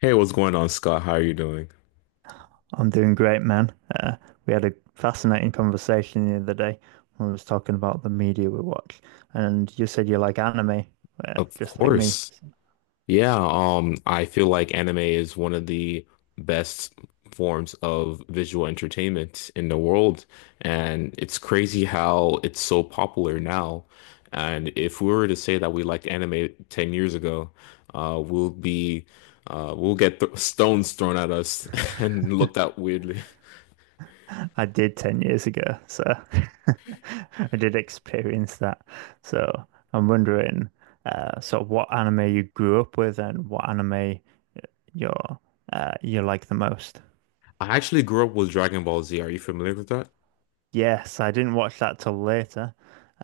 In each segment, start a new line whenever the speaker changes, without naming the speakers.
Hey, what's going on, Scott? How are you doing?
I'm doing great, man. We had a fascinating conversation the other day when we was talking about the media we watch, and you said you like anime,
Of
just like me.
course. Yeah, I feel like anime is one of the best forms of visual entertainment in the world, and it's crazy how it's so popular now. And if we were to say that we liked anime 10 years ago, uh, we'll be we'll get th stones thrown at us and looked at weirdly.
I did 10 years ago, so I did experience that. So I'm wondering, sort of what anime you grew up with and what anime you're, you like the most.
I actually grew up with Dragon Ball Z. Are you familiar with that?
Yes, I didn't watch that till later.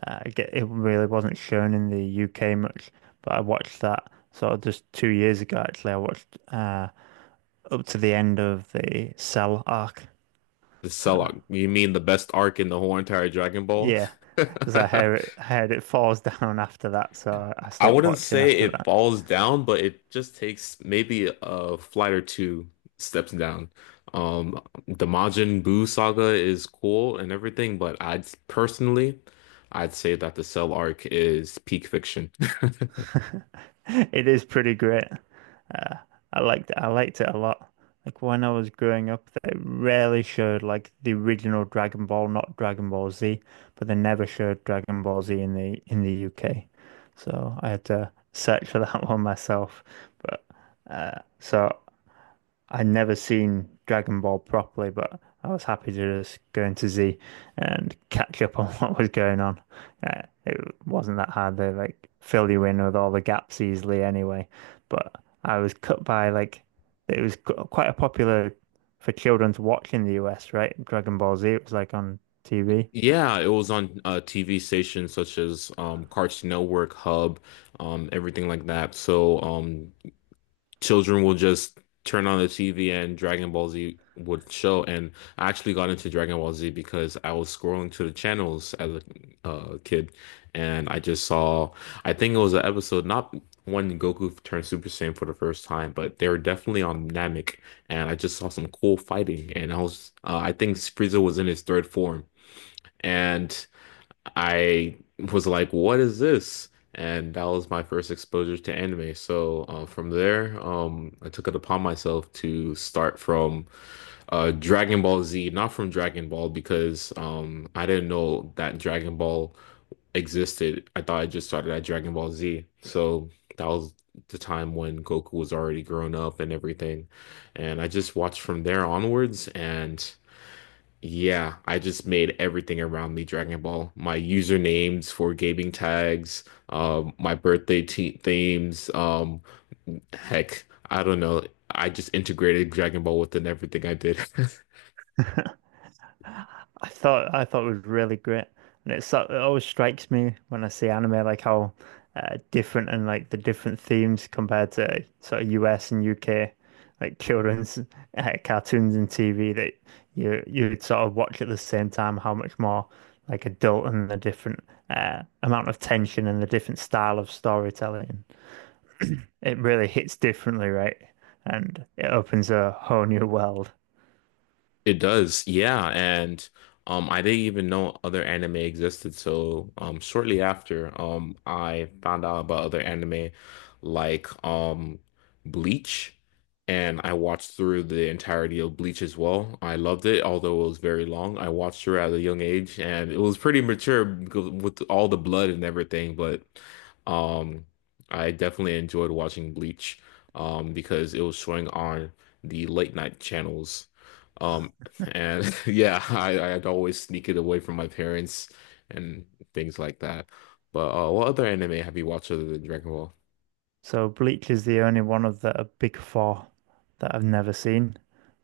It really wasn't shown in the UK much, but I watched that sort of just 2 years ago, actually. I watched up to the end of the Cell arc.
The
So,
Cellog. You mean the best arc in the whole entire Dragon Ball?
yeah, because I heard it, heard it falls down after that, so I
I
stopped
wouldn't
watching
say
after
it
that.
falls down, but it just takes maybe a flight or two steps down. Um, the Majin Buu saga is cool and everything, but I'd say that the Cell arc is peak fiction.
It is pretty great. Uh, I liked it a lot. Like when I was growing up, they rarely showed like the original Dragon Ball, not Dragon Ball Z, but they never showed Dragon Ball Z in the UK. So I had to search for that one myself. But so. I'd never seen Dragon Ball properly, but I was happy to just go into Z and catch up on what was going on. It wasn't that hard. They like fill you in with all the gaps easily anyway. But I was cut by like it was quite a popular for children to watch in the US, right? Dragon Ball Z, it was like on TV.
Yeah, it was on TV stations such as Cartoon Network, Hub, everything like that. So children will just turn on the TV and Dragon Ball Z would show. And I actually got into Dragon Ball Z because I was scrolling to the channels as a kid, and I just saw, I think it was an episode, not when Goku turned Super Saiyan for the first time, but they were definitely on Namek, and I just saw some cool fighting. And I was, I think Frieza was in his third form. And I was like, what is this? And that was my first exposure to anime. So from there, I took it upon myself to start from Dragon Ball Z, not from Dragon Ball, because I didn't know that Dragon Ball existed. I thought I just started at Dragon Ball Z. So that was the time when Goku was already grown up and everything. And I just watched from there onwards. And. Yeah, I just made everything around me Dragon Ball. My usernames for gaming tags, my birthday te themes, heck, I don't know. I just integrated Dragon Ball within everything I did.
I thought it was really great, and it always strikes me when I see anime like how different and like the different themes compared to sort of US and UK like children's cartoons and TV that you'd sort of watch at the same time how much more like adult and the different amount of tension and the different style of storytelling. It really hits differently, right? And it opens a whole new world.
It does, yeah, and I didn't even know other anime existed. So shortly after, I found out about other anime like Bleach, and I watched through the entirety of Bleach as well. I loved it, although it was very long. I watched her at a young age, and it was pretty mature because with all the blood and everything. But um, I definitely enjoyed watching Bleach because it was showing on the late night channels. Um, and yeah, I'd always sneak it away from my parents and things like that. But what other anime have you watched other than Dragon Ball?
So Bleach is the only one of the big four that I've never seen.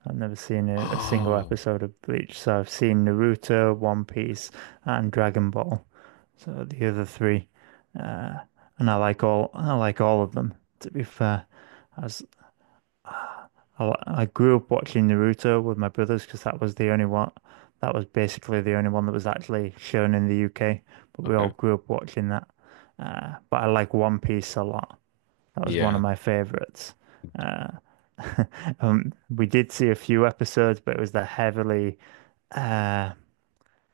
I've never seen a single
Oh,
episode of Bleach. So I've seen Naruto, One Piece, and Dragon Ball. So the other three, and I like all of them. To be fair, as I grew up watching Naruto with my brothers because that was the only one that was basically the only one that was actually shown in the UK. But we all
okay.
grew up watching that. But I like One Piece a lot. That was one of
Yeah.
my favorites. Uh, we did see a few episodes, but it was uh,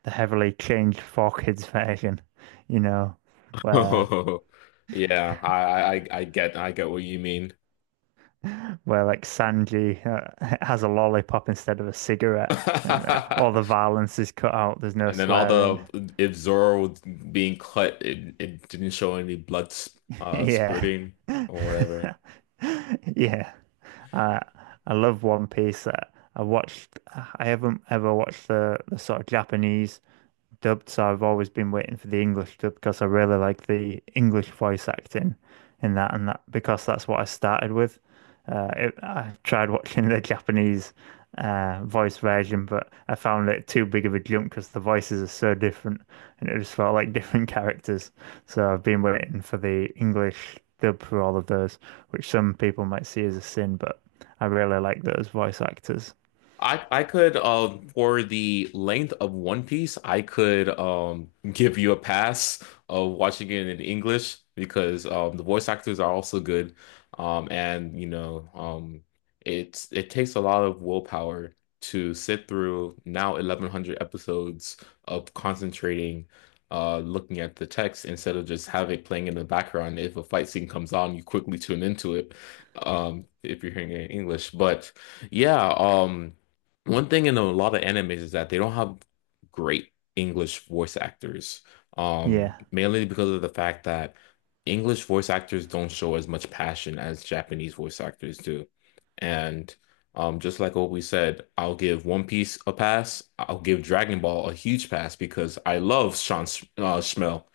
the heavily changed for kids version, you know, where
Oh. Yeah, I get what you mean.
where like Sanji has a lollipop instead of a cigarette, and all the violence is cut out. There's no
And then all
swearing.
the if Zoro was being cut, it didn't show any blood,
Yeah,
spurting or whatever.
yeah. Uh, I love One Piece. I watched. I haven't ever watched the sort of Japanese dubbed, so I've always been waiting for the English dub because I really like the English voice acting in that, and that because that's what I started with. I tried watching the Japanese voice version, but I found it too big of a jump because the voices are so different, and it just felt like different characters. So I've been waiting for the English dub for all of those, which some people might see as a sin, but I really like those voice actors.
I could for the length of One Piece, I could give you a pass of watching it in English because the voice actors are also good. And it takes a lot of willpower to sit through now 1100 episodes of concentrating looking at the text instead of just have it playing in the background. If a fight scene comes on, you quickly tune into it if you're hearing it in English. But yeah, um one thing in a lot of animes is that they don't have great English voice actors,
Yeah.
mainly because of the fact that English voice actors don't show as much passion as Japanese voice actors do. And just like what we said, I'll give One Piece a pass. I'll give Dragon Ball a huge pass because I love Sean Sh Schmell.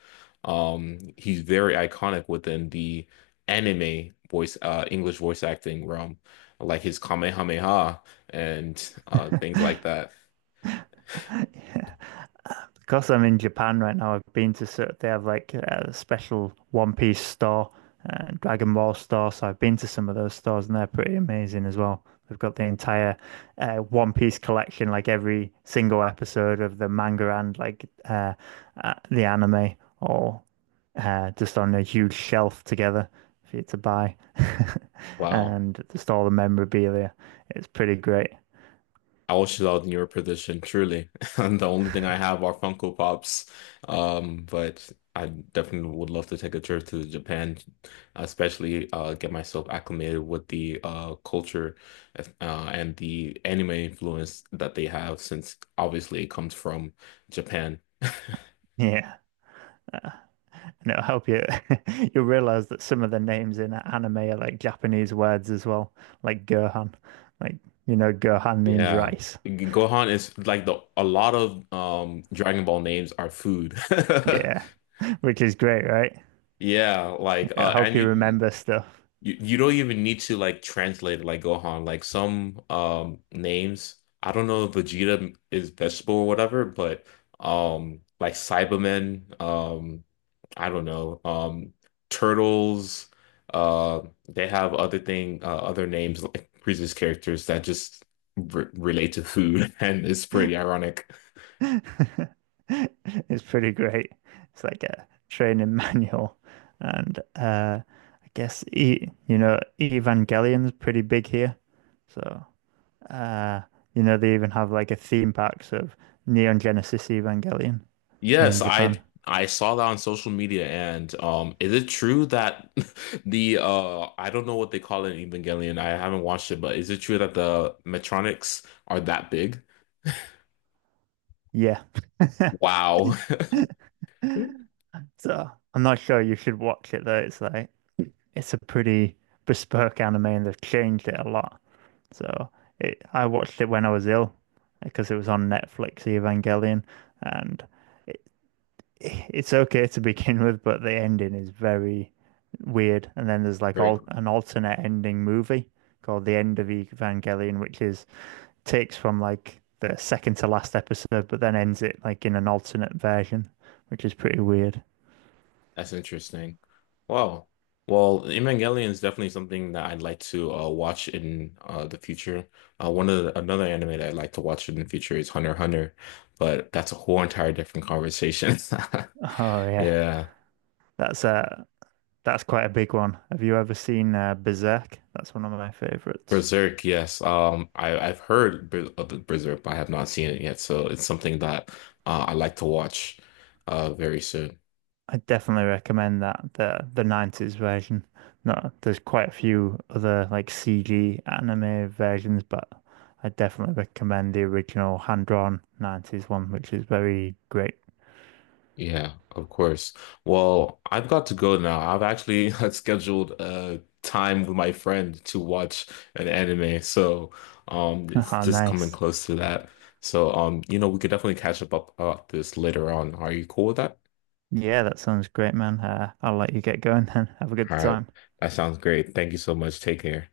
He's very iconic within the English voice acting realm, like his Kamehameha and things like that.
Yeah. Because I'm in Japan right now, I've been to sort they have like a special One Piece store and Dragon Ball store, so I've been to some of those stores and they're pretty amazing as well. They've got the entire One Piece collection, like every single episode of the manga and like the anime, all just on a huge shelf together for you to buy,
Wow.
and just all the memorabilia. It's pretty great.
I wish I was in your position, truly. And the only thing I have are Funko Pops. But I definitely would love to take a trip to Japan, especially get myself acclimated with the culture and the anime influence that they have, since obviously it comes from Japan.
Yeah. Uh, And it'll help you. You'll realize that some of the names in anime are like Japanese words as well, like Gohan. Like, you know, Gohan means
Yeah.
rice.
Gohan is like the a lot of Dragon Ball names are food.
Yeah, which is great, right?
Yeah, like
It'll help
and
you
you
remember stuff.
you don't even need to like translate it like Gohan. Like some names, I don't know if Vegeta is vegetable or whatever, but like Cybermen, I don't know, turtles, uh they have other names like previous characters that just re relate to food and it's pretty ironic.
It's pretty great. It's like a training manual. And I guess, e you know, Evangelion's pretty big here. So, uh, you know, they even have like a theme park of Neon Genesis Evangelion in
Yes,
Japan.
I saw that on social media, and is it true that the I don't know what they call it in Evangelion. I haven't watched it, but is it true that the Metronics are that big?
Yeah.
Wow.
So I'm not sure you should watch it though. It's like it's a pretty bespoke anime and they've changed it a lot. So I watched it when I was ill because it was on Netflix, Evangelion, and it, it's okay to begin with, but the ending is very weird. And then there's like
Very
all
cool.
an alternate ending movie called The End of Evangelion, which is takes from like the second to last episode, but then ends it like in an alternate version, which is pretty weird.
That's interesting. Wow. Well, Evangelion is definitely something that I'd like to watch in the future. One of the, another anime that I'd like to watch in the future is Hunter x Hunter, but that's a whole entire different conversation.
Oh yeah,
Yeah.
that's that's quite a big one. Have you ever seen Berserk? That's one of my favorites.
Berserk, yes. I've heard Ber- of the Berserk, but I have not seen it yet. So it's something that I like to watch very soon.
I definitely recommend that the 90s version. No, there's quite a few other like CG anime versions, but I definitely recommend the original hand-drawn 90s one, which is very great.
Yeah, of course. Well, I've got to go now. I've actually scheduled time with my friend to watch an anime. So it's
Ah,
just coming
nice.
close to that. So we could definitely catch up about this later on. Are you cool with that?
Yeah, that sounds great, man. I'll let you get going then. Have a good
All right.
time.
That sounds great. Thank you so much. Take care.